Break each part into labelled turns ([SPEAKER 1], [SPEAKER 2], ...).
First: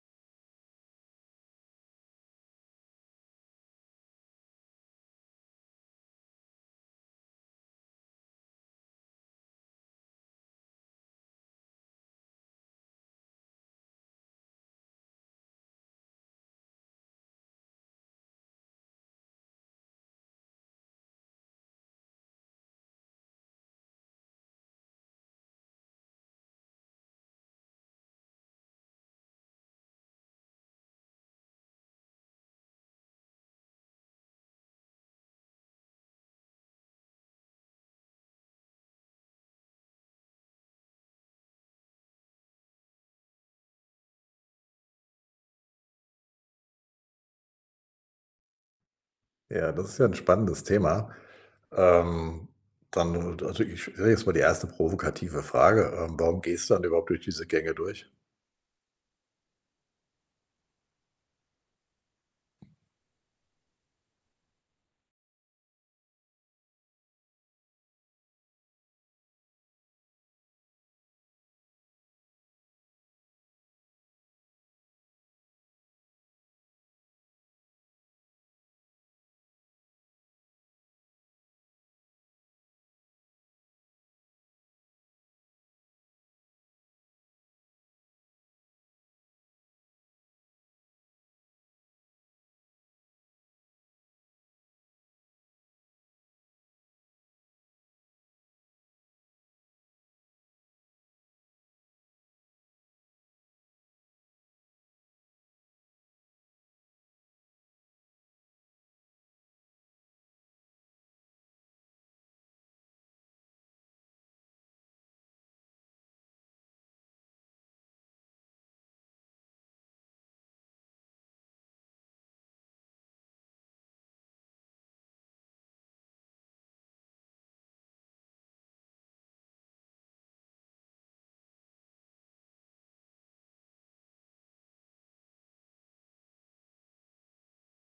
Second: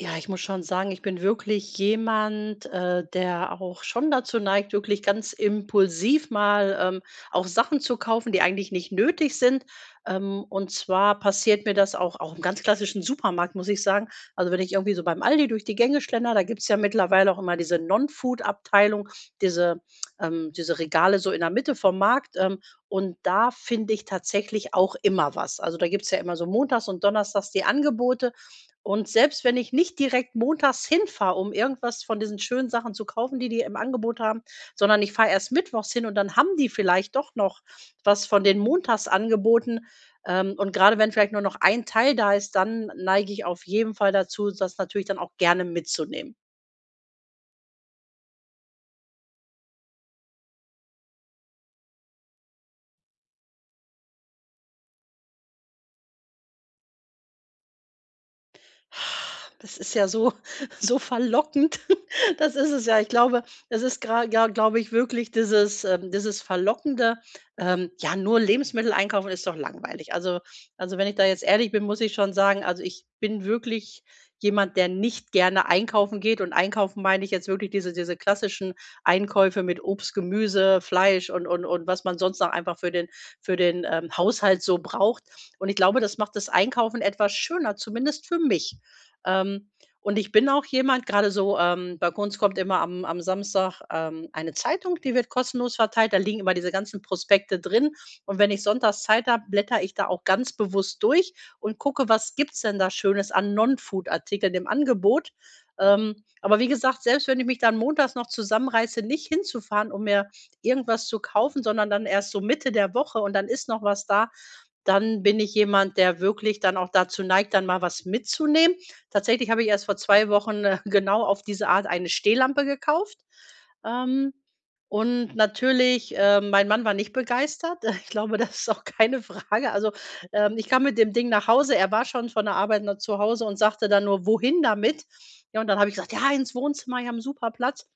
[SPEAKER 1] Ja, ich muss schon sagen, ich bin wirklich jemand, der auch schon dazu neigt, wirklich ganz impulsiv mal, auch Sachen zu kaufen, die eigentlich nicht nötig sind. Und zwar passiert mir das auch im ganz klassischen Supermarkt, muss ich sagen. Also, wenn ich irgendwie so beim Aldi durch die Gänge schlender, da gibt's ja mittlerweile auch immer diese Non-Food-Abteilung, diese diese Regale so in der Mitte vom Markt. Und da finde ich tatsächlich auch immer was. Also, da gibt's ja immer so montags und donnerstags die Angebote. Und selbst wenn ich nicht direkt montags hinfahre, um irgendwas von diesen schönen Sachen zu kaufen, die die im Angebot haben, sondern ich fahre erst mittwochs hin und dann haben die vielleicht doch noch was von den Montagsangeboten. Und gerade wenn vielleicht nur noch ein Teil da ist, dann neige ich auf jeden Fall dazu, das natürlich dann auch gerne mitzunehmen.
[SPEAKER 2] Ja, das ist ja ein spannendes Thema. Ähm, Ich stelle jetzt mal die erste provokative Frage. Warum gehst du dann überhaupt durch diese Gänge durch?
[SPEAKER 1] Das ist ja so so verlockend. Das ist es ja. Ich glaube, das ist gerade ja, glaube ich, wirklich dieses verlockende, ja, nur Lebensmittel einkaufen ist doch langweilig. Also, wenn ich da jetzt ehrlich bin, muss ich schon sagen, also, ich bin wirklich jemand, der nicht gerne einkaufen geht, und einkaufen meine ich jetzt wirklich diese klassischen Einkäufe mit Obst, Gemüse, Fleisch und was man sonst noch einfach für den für den Haushalt so braucht. Und ich glaube, das macht das Einkaufen etwas schöner, zumindest für mich. Ähm, und ich bin auch jemand, gerade so, bei uns kommt immer am Samstag, eine Zeitung, die wird kostenlos verteilt. Da liegen immer diese ganzen Prospekte drin. Und wenn ich sonntags Zeit habe, blättere ich da auch ganz bewusst durch und gucke, was gibt's denn da Schönes an Non-Food-Artikeln im Angebot. Ähm, aber wie gesagt, selbst wenn ich mich dann montags noch zusammenreiße, nicht hinzufahren, um mir irgendwas zu kaufen, sondern dann erst so Mitte der Woche, und dann ist noch was da, dann bin ich jemand, der wirklich dann auch dazu neigt, dann mal was mitzunehmen. Tatsächlich habe ich erst vor 2 Wochen, genau auf diese Art eine Stehlampe gekauft. Ähm, und natürlich, mein Mann war nicht begeistert. Ich glaube, das ist auch keine Frage. Also, ich kam mit dem Ding nach Hause. Er war schon von der Arbeit nach zu Hause und sagte dann nur: „Wohin damit?" Ja, und dann habe ich gesagt: „Ja, ins Wohnzimmer, ich habe 'n super Platz."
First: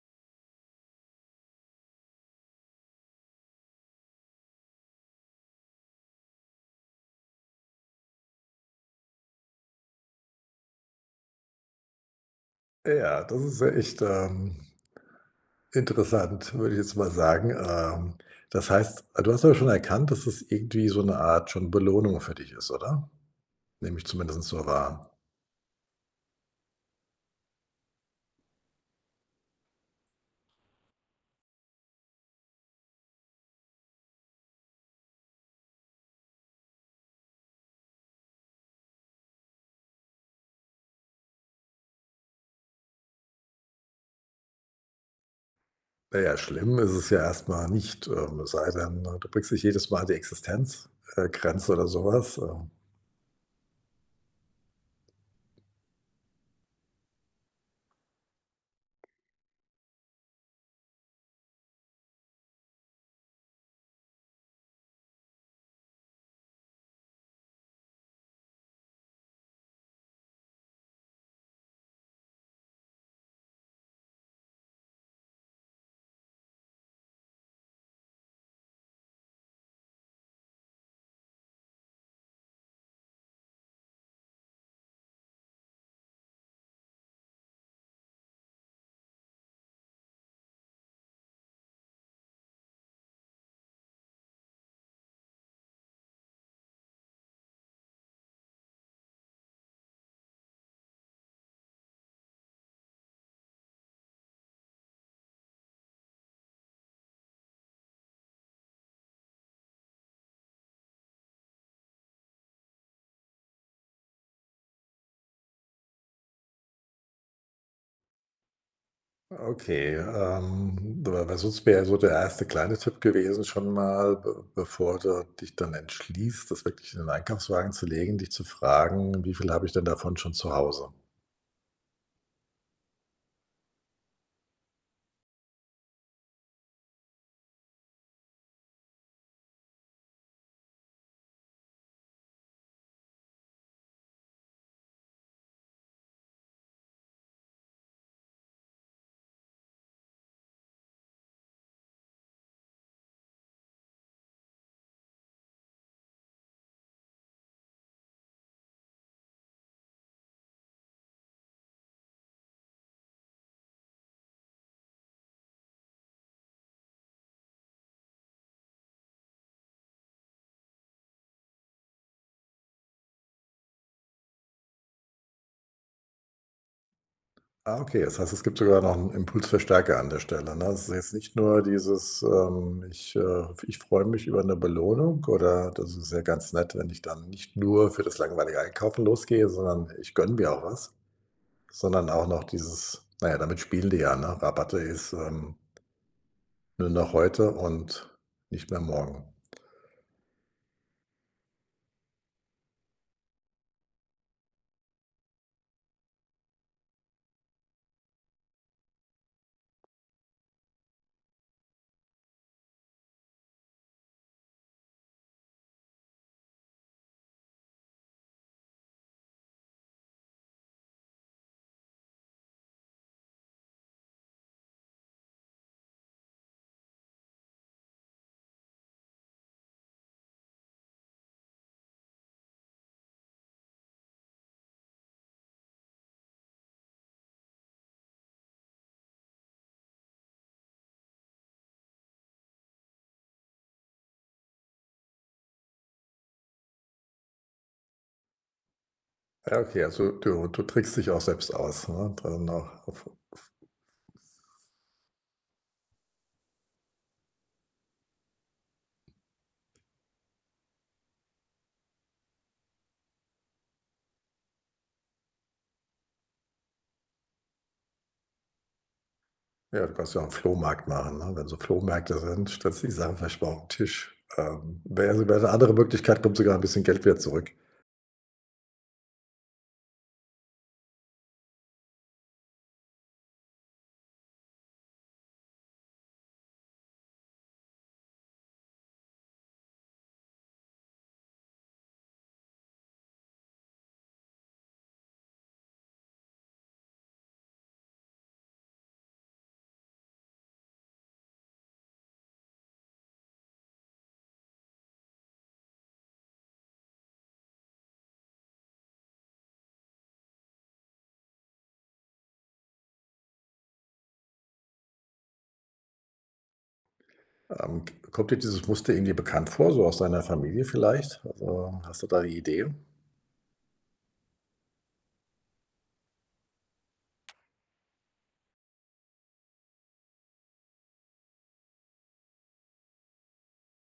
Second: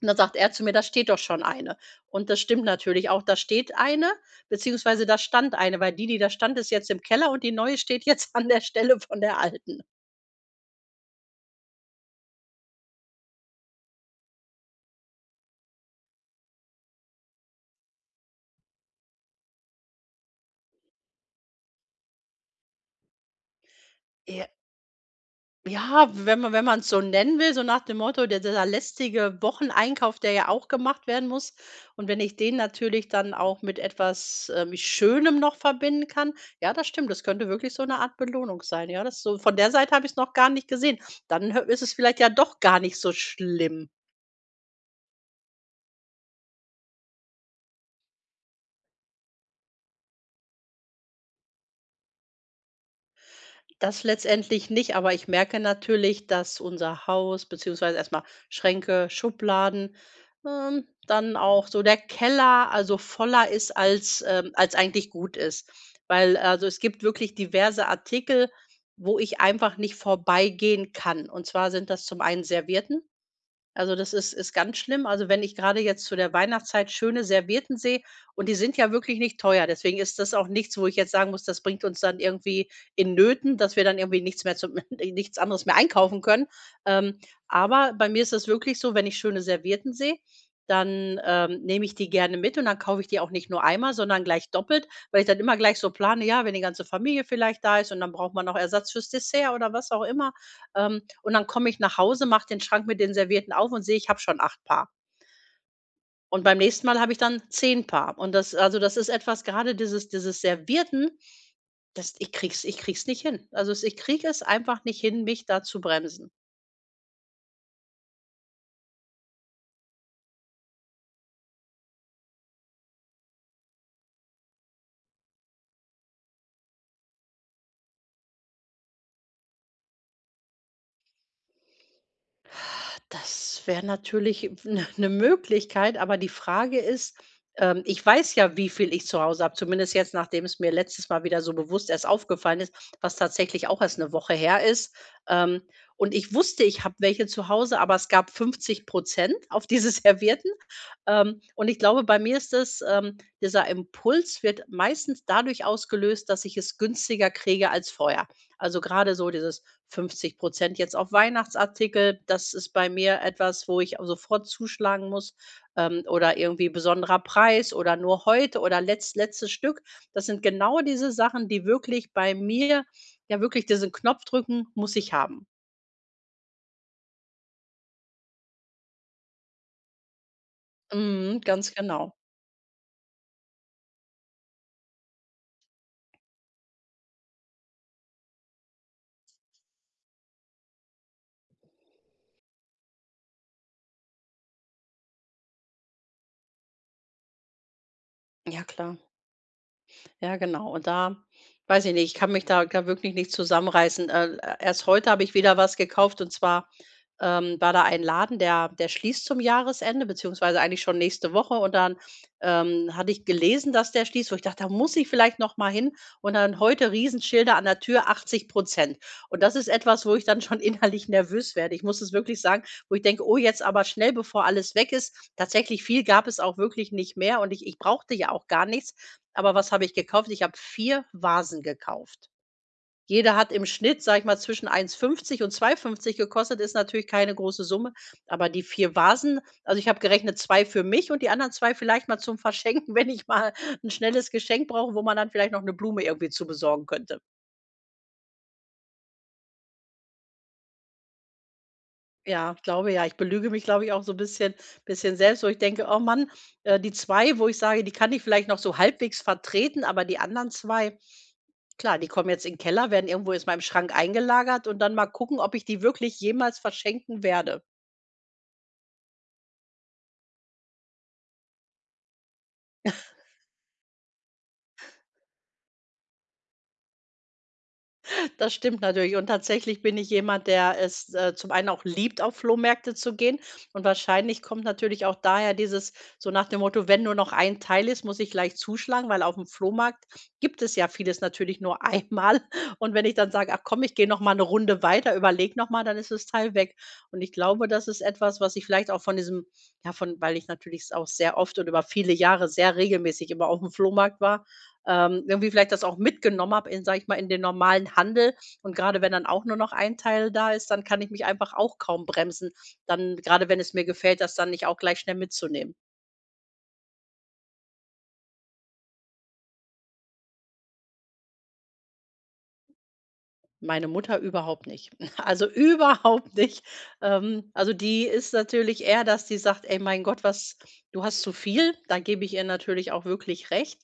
[SPEAKER 1] Und dann sagt er zu mir: „Da steht doch schon eine." Und das stimmt natürlich auch. Da steht eine, beziehungsweise da stand eine, weil die, die da stand, ist jetzt im Keller und die neue steht jetzt an der Stelle von der alten.
[SPEAKER 2] Ja, das ist ja echt, interessant, würde ich jetzt mal sagen. Das heißt, du hast aber schon erkannt, dass es irgendwie so eine Art schon Belohnung für dich ist, oder? Nehme ich zumindest so wahr.
[SPEAKER 1] Ja, wenn man es so nennen will, so nach dem Motto, der dieser lästige Wocheneinkauf, der ja auch gemacht werden muss. Und wenn ich den natürlich dann auch mit etwas, Schönem noch verbinden kann, ja, das stimmt, das könnte wirklich so eine Art Belohnung sein. Ja, das so von der Seite habe ich es noch gar nicht gesehen. Dann hö ist es vielleicht ja doch gar nicht so schlimm.
[SPEAKER 2] Naja, schlimm ist es ja erstmal nicht, es sei denn, du bringst dich jedes Mal an die Existenzgrenze, äh, oder sowas.
[SPEAKER 1] Das letztendlich nicht, aber ich merke natürlich, dass unser Haus, beziehungsweise erstmal Schränke, Schubladen, dann auch so der Keller, also voller ist als, als eigentlich gut ist. Weil, also, es gibt wirklich diverse Artikel, wo ich einfach nicht vorbeigehen kann. Und zwar sind das zum einen Servietten, also, das ist ganz schlimm. Also, wenn ich gerade jetzt zu der Weihnachtszeit schöne Servietten sehe, und die sind ja wirklich nicht teuer. Deswegen ist das auch nichts, wo ich jetzt sagen muss, das bringt uns dann irgendwie in Nöten, dass wir dann irgendwie nichts mehr zum nichts anderes mehr einkaufen können. Ähm, aber bei mir ist es wirklich so, wenn ich schöne Servietten sehe, dann, nehme ich die gerne mit, und dann kaufe ich die auch nicht nur einmal, sondern gleich doppelt, weil ich dann immer gleich so plane, ja, wenn die ganze Familie vielleicht da ist, und dann braucht man noch Ersatz fürs Dessert oder was auch immer. Und dann komme ich nach Hause, mache den Schrank mit den Servietten auf und sehe, ich habe schon 8 Paar. Und beim nächsten Mal habe ich dann 10 Paar. Und das, also, das ist etwas, gerade dieses Servierten, das ich krieg's nicht hin. Also, es ich kriege es einfach nicht hin, mich da zu bremsen.
[SPEAKER 2] Okay, weil sonst wäre so der erste kleine Tipp gewesen schon mal, be bevor du dich dann entschließt, das wirklich in den Einkaufswagen zu legen, dich zu fragen: „Wie viel habe ich denn davon schon zu Hause?“
[SPEAKER 1] Das wäre natürlich eine Möglichkeit, aber die Frage ist, ich weiß ja, wie viel ich zu Hause habe, zumindest jetzt, nachdem es mir letztes Mal wieder so bewusst erst aufgefallen ist, was tatsächlich auch erst eine Woche her ist. Ähm, und ich wusste, ich habe welche zu Hause, aber es gab 50 auf diese Servietten, und ich glaube, bei mir ist es, dieser Impuls wird meistens dadurch ausgelöst, dass ich es günstiger kriege als vorher. Also gerade so dieses 50 jetzt auf Weihnachtsartikel, das ist bei mir etwas, wo ich sofort zuschlagen muss, oder irgendwie besonderer Preis oder nur heute oder letztes Stück. Das sind genau diese Sachen, die wirklich bei mir, ja, wirklich diesen Knopf drücken: „Muss ich haben."
[SPEAKER 2] Ah, okay, das heißt, es gibt sogar noch einen Impulsverstärker an der Stelle, ne? Es ist jetzt nicht
[SPEAKER 1] Mhm,
[SPEAKER 2] nur
[SPEAKER 1] ganz genau.
[SPEAKER 2] dieses, „Ich, ich freue mich über eine Belohnung“ oder „das ist ja ganz nett, wenn ich dann nicht nur für das langweilige Einkaufen losgehe, sondern ich gönne mir auch was“, sondern auch noch dieses naja, damit spielen die ja, ne? Rabatte ist, ähm. Nur noch heute und
[SPEAKER 1] Ja,
[SPEAKER 2] nicht mehr
[SPEAKER 1] klar.
[SPEAKER 2] morgen.
[SPEAKER 1] Ja, genau. Und da weiß ich nicht, ich kann mich da wirklich nicht zusammenreißen. Erst heute habe ich wieder was gekauft, und zwar, war da ein Laden, der schließt zum Jahresende, beziehungsweise eigentlich schon nächste Woche, und dann, hatte ich gelesen, dass der schließt, wo ich dachte, da muss ich vielleicht noch mal hin, und dann heute Riesenschilder an der Tür 80. Und das ist etwas, wo ich dann schon innerlich nervös werde. Ich muss es wirklich sagen, wo ich denke: „Oh, jetzt aber schnell, bevor alles weg ist." Tatsächlich viel gab es auch wirklich nicht mehr, und ich brauchte ja auch gar nichts. Aber was habe ich gekauft? Ich habe 4 Vasen gekauft. Jeder hat im Schnitt, sage ich mal, zwischen 1,50 und 2,50 gekostet, ist natürlich keine große Summe, aber die 4 Vasen, also, ich habe gerechnet, 2 für mich und die anderen 2 vielleicht mal zum Verschenken, wenn ich mal ein schnelles Geschenk brauche, wo man dann vielleicht noch eine Blume irgendwie zu besorgen könnte.
[SPEAKER 2] Ja, okay, also du trickst dich auch selbst aus, ne? Dann
[SPEAKER 1] Ja, ich
[SPEAKER 2] noch
[SPEAKER 1] glaube ja.
[SPEAKER 2] auf
[SPEAKER 1] Ich belüge mich, glaube ich, auch so ein bisschen selbst, wo ich denke: „Oh Mann, die 2, wo ich sage, die kann ich vielleicht noch so halbwegs vertreten, aber die anderen 2. Klar, die kommen jetzt in 'n Keller, werden irgendwo jetzt mal im Schrank eingelagert, und dann mal gucken, ob ich die wirklich jemals verschenken werde.
[SPEAKER 2] ja, du kannst ja auch 'n Flohmarkt machen, ne? Wenn so Flohmärkte sind, stellst du die Sachen vielleicht mal auf'n Tisch. Wäre also wäre 'ne andere Möglichkeit, kommt sogar ein bisschen Geld wieder zurück.
[SPEAKER 1] Das stimmt natürlich. Und tatsächlich bin ich jemand, der es, zum einen auch liebt, auf Flohmärkte zu gehen. Und wahrscheinlich kommt natürlich auch daher dieses, so nach dem Motto, wenn nur noch ein Teil ist, muss ich gleich zuschlagen, weil auf dem Flohmarkt gibt es ja vieles natürlich nur einmal. Und wenn ich dann sage, ach komm, ich gehe noch mal eine Runde weiter, überleg noch mal, dann ist das Teil weg. Und ich glaube, das ist etwas, was ich vielleicht auch von diesem, ja, von, weil ich natürlich auch sehr oft und über viele Jahre sehr regelmäßig immer auf dem Flohmarkt war, irgendwie vielleicht das auch mitgenommen habe in, sage ich mal, in den normalen Handel. Und gerade wenn dann auch nur noch ein Teil da ist, dann kann ich mich einfach auch kaum bremsen, dann gerade wenn es mir gefällt, das dann nicht auch gleich schnell mitzunehmen.
[SPEAKER 2] Ähm, kommt dir dieses Muster irgendwie bekannt vor, so aus deiner Familie vielleicht? Also, hast du da die Idee?
[SPEAKER 1] Meine Mutter überhaupt nicht. Also, überhaupt nicht. Also, die ist natürlich eher, dass die sagt: „Ey, mein Gott, was, du hast zu viel." Da gebe ich ihr natürlich auch wirklich recht.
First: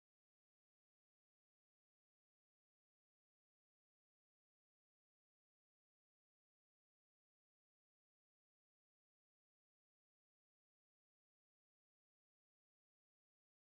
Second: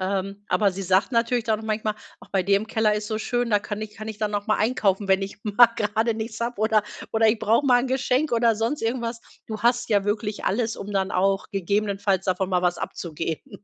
[SPEAKER 1] Aber sie sagt natürlich dann auch manchmal: „Ach, bei dir im Keller ist so schön, da kann ich dann noch mal einkaufen, wenn ich mal gerade nichts habe, oder ich brauche mal ein Geschenk oder sonst irgendwas." Du hast ja wirklich alles, um dann auch gegebenenfalls davon mal was abzugeben.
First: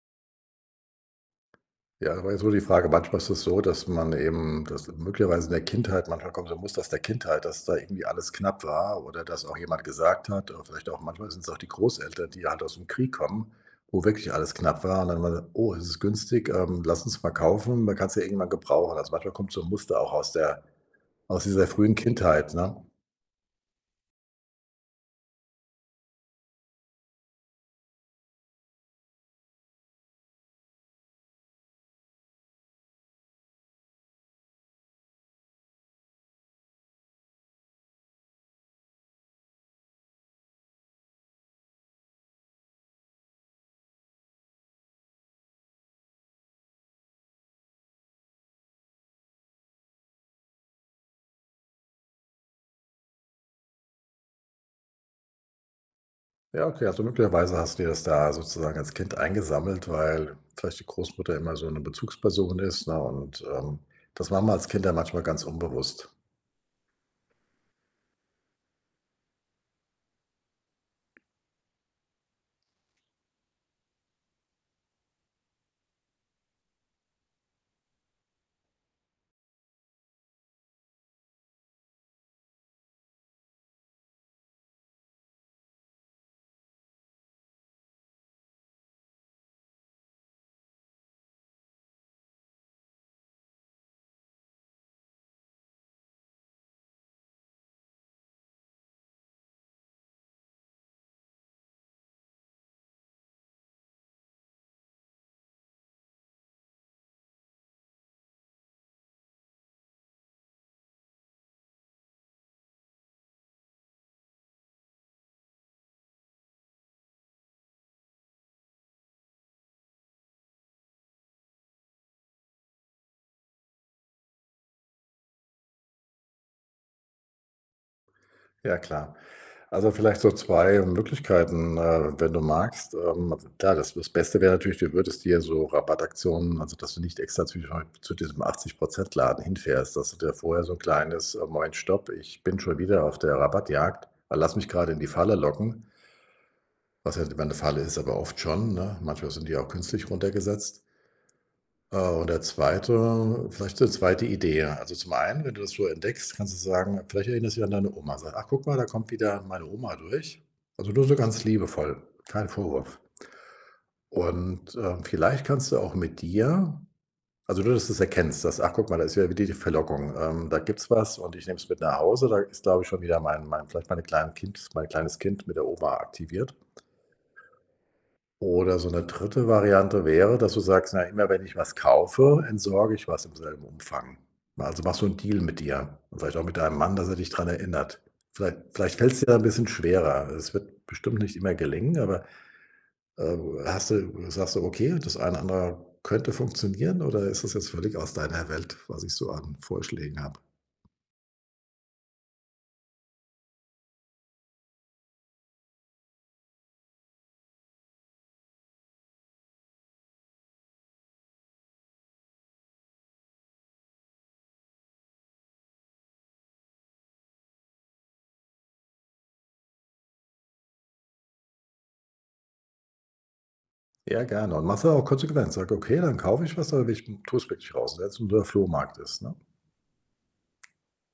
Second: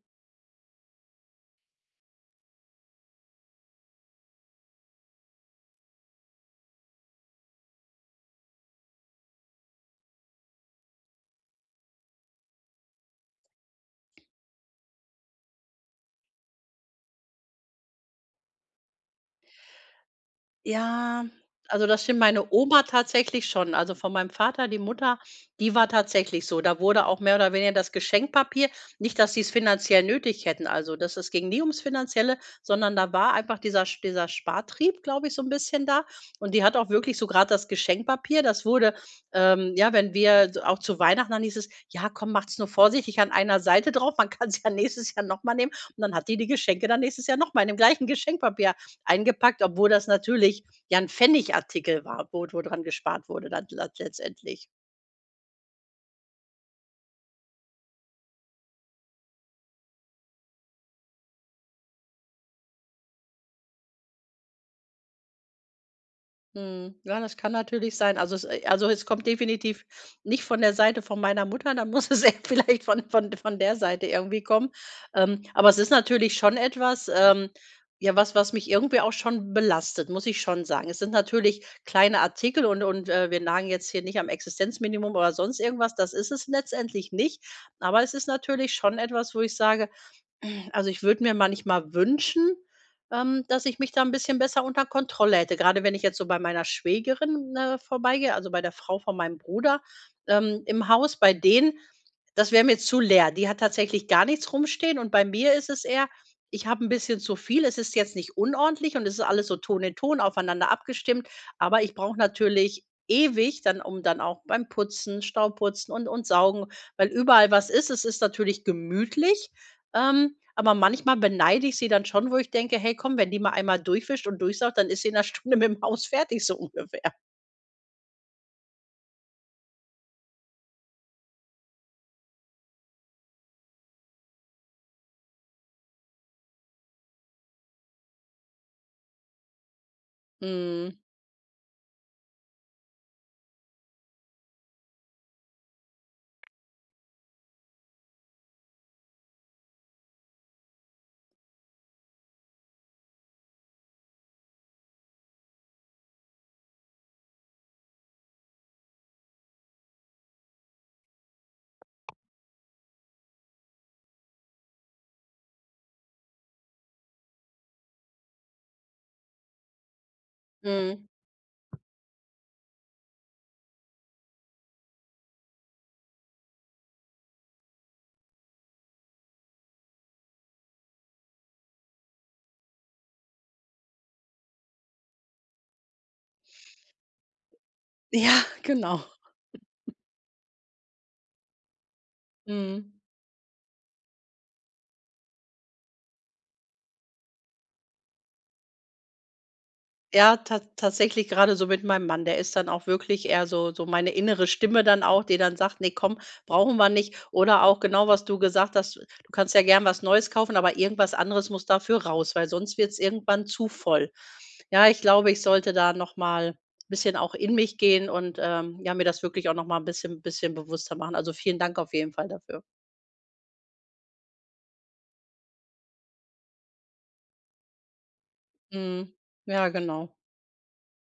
[SPEAKER 2] Ja, aber jetzt nur die Frage, manchmal ist es so, dass man eben dass möglicherweise in der Kindheit manchmal kommt so ein Muster aus der Kindheit, dass da irgendwie alles knapp war oder dass auch jemand gesagt hat oder vielleicht auch manchmal sind es auch die Großeltern, die halt aus dem Krieg kommen, wo wirklich alles knapp war und dann war dann: „Oh, es ist günstig, lass uns mal kaufen, man kann es ja irgendwann gebrauchen.“ Also, manchmal kommt so ein Muster auch aus der
[SPEAKER 1] Ja,
[SPEAKER 2] aus dieser
[SPEAKER 1] also
[SPEAKER 2] frühen
[SPEAKER 1] das stimmt. Meine
[SPEAKER 2] Kindheit, ne?
[SPEAKER 1] Oma tatsächlich schon. Also von meinem Vater, die Mutter, die war tatsächlich so. Da wurde auch mehr oder weniger das Geschenkpapier, nicht, dass sie es finanziell nötig hätten. Also das, es ging nie ums Finanzielle, sondern da war einfach dieser, dieser Spartrieb, glaube ich, so ein bisschen da. Und die hat auch wirklich so gerade das Geschenkpapier. Das wurde, ja, wenn wir so auch zu Weihnachten, dann hieß es, ja, komm, macht's nur vorsichtig an einer Seite drauf. Man kann es ja nächstes Jahr nochmal nehmen. Und dann hat die die Geschenke dann nächstes Jahr nochmal in dem gleichen Geschenkpapier eingepackt, obwohl das natürlich ja ein Pfennigartikel war, wo dran gespart wurde dann lat letztendlich.
[SPEAKER 2] Ja, okay, also möglicherweise hast du dir das da sozusagen als Kind eingesammelt, weil vielleicht die Großmutter immer so eine Bezugsperson ist, ne, und, das machen wir als Kinder manchmal ganz unbewusst.
[SPEAKER 1] Mhm. Ja, das kann natürlich sein. Also, es kommt definitiv nicht von der Seite von meiner Mutter, dann muss es eher vielleicht von von der Seite irgendwie kommen. Aber es ist natürlich schon etwas, ja, was mich irgendwie auch schon belastet, muss ich schon sagen. Es sind natürlich kleine Artikel, und wir nagen jetzt hier nicht am Existenzminimum oder sonst irgendwas, das ist es letztendlich nicht. Aber es ist natürlich schon etwas, wo ich sage: Also, ich würde mir manchmal wünschen, dass ich mich da ein bisschen besser unter Kontrolle hätte. Gerade wenn ich jetzt so bei meiner Schwägerin, vorbeigehe, also bei der Frau von meinem Bruder, im Haus, bei denen, das wäre mir zu leer. Die hat tatsächlich gar nichts rumstehen und bei mir ist es eher, ich habe ein bisschen zu viel. Es ist jetzt nicht unordentlich und es ist alles so Ton in Ton aufeinander abgestimmt, aber ich brauche natürlich ewig dann, um dann auch beim Putzen, Staubputzen und Saugen, weil überall was ist. Es ist natürlich gemütlich, aber manchmal beneide ich sie dann schon, wo ich denke: „Hey, komm, wenn die mal einmal durchwischt und durchsaugt, dann ist sie in einer Stunde mit dem Haus fertig", so ungefähr.
[SPEAKER 2] Ja, klar. Also, vielleicht so 2 Möglichkeiten, wenn du magst. Also klar, das Beste wäre natürlich, du würdest dir so Rabattaktionen also, dass du nicht extra zu diesem 80 Laden hinfährst, dass du dir vorher so ein
[SPEAKER 1] Mhm,
[SPEAKER 2] kleines: Moment, Stopp, ich bin schon wieder auf der Rabattjagd. Lass mich gerade in die Falle locken.“ Was ja nicht immer der Fall ist, aber oft schon, ne? Manchmal sind die auch künstlich runtergesetzt. Und der zweite, vielleicht so zweite Idee. Also, zum einen, wenn du das so entdeckst, kannst du sagen: „Vielleicht erinnerst du dich an deine Oma.“ Sag: „Ach, guck mal, da kommt wieder meine Oma durch.“ Also, nur so ganz liebevoll, kein Vorwurf. Und, vielleicht kannst du auch mit dir also, nur dass du's erkennst, dass: „Ach, guck mal, da ist ja wieder die Verlockung. Da gibt's
[SPEAKER 1] mhm.
[SPEAKER 2] was und ich nehme es mit nach Hause. Da ist, glaube ich, schon wieder mein vielleicht mein kleines Kind mit der Oma aktiviert.“ Oder so eine dritte Variante wäre, dass du sagst: „Na, immer wenn ich was kaufe, entsorge ich was im selben Umfang.“ Also, machst du einen Deal mit dir und vielleicht auch mit deinem Mann, dass er dich dran erinnert.
[SPEAKER 1] Ja,
[SPEAKER 2] Vielleicht
[SPEAKER 1] genau.
[SPEAKER 2] fällt es dir da 'n bisschen schwerer. Es wird bestimmt nicht immer gelingen, aber,
[SPEAKER 1] Mhm.
[SPEAKER 2] äh, hast du sagst du: „Okay, das eine oder andere könnte funktionieren“, oder ist das jetzt völlig aus deiner Welt, was ich so an Vorschlägen
[SPEAKER 1] Ja,
[SPEAKER 2] habe?
[SPEAKER 1] ta tatsächlich gerade so mit meinem Mann. Der ist dann auch wirklich eher so meine innere Stimme dann auch, die dann sagt: nee, komm, brauchen wir nicht." Oder auch genau, was du gesagt hast, du kannst ja gern was Neues kaufen, aber irgendwas anderes muss dafür raus, weil sonst wird es irgendwann zu voll. Ja, ich glaube, ich sollte da noch mal bisschen auch in mich gehen und, ja, mir das wirklich auch noch mal 'n bisschen bewusster machen. Also, vielen Dank auf jeden Fall dafür.
[SPEAKER 2] Ja, gerne. Und machst dann auch konsequent. Sag: „Okay, dann kaufe ich was, aber ich tue es wirklich raus.“ Selbst wenn es nur der Flohmarkt
[SPEAKER 1] Mhm.
[SPEAKER 2] ist, ne?
[SPEAKER 1] Ja, genau.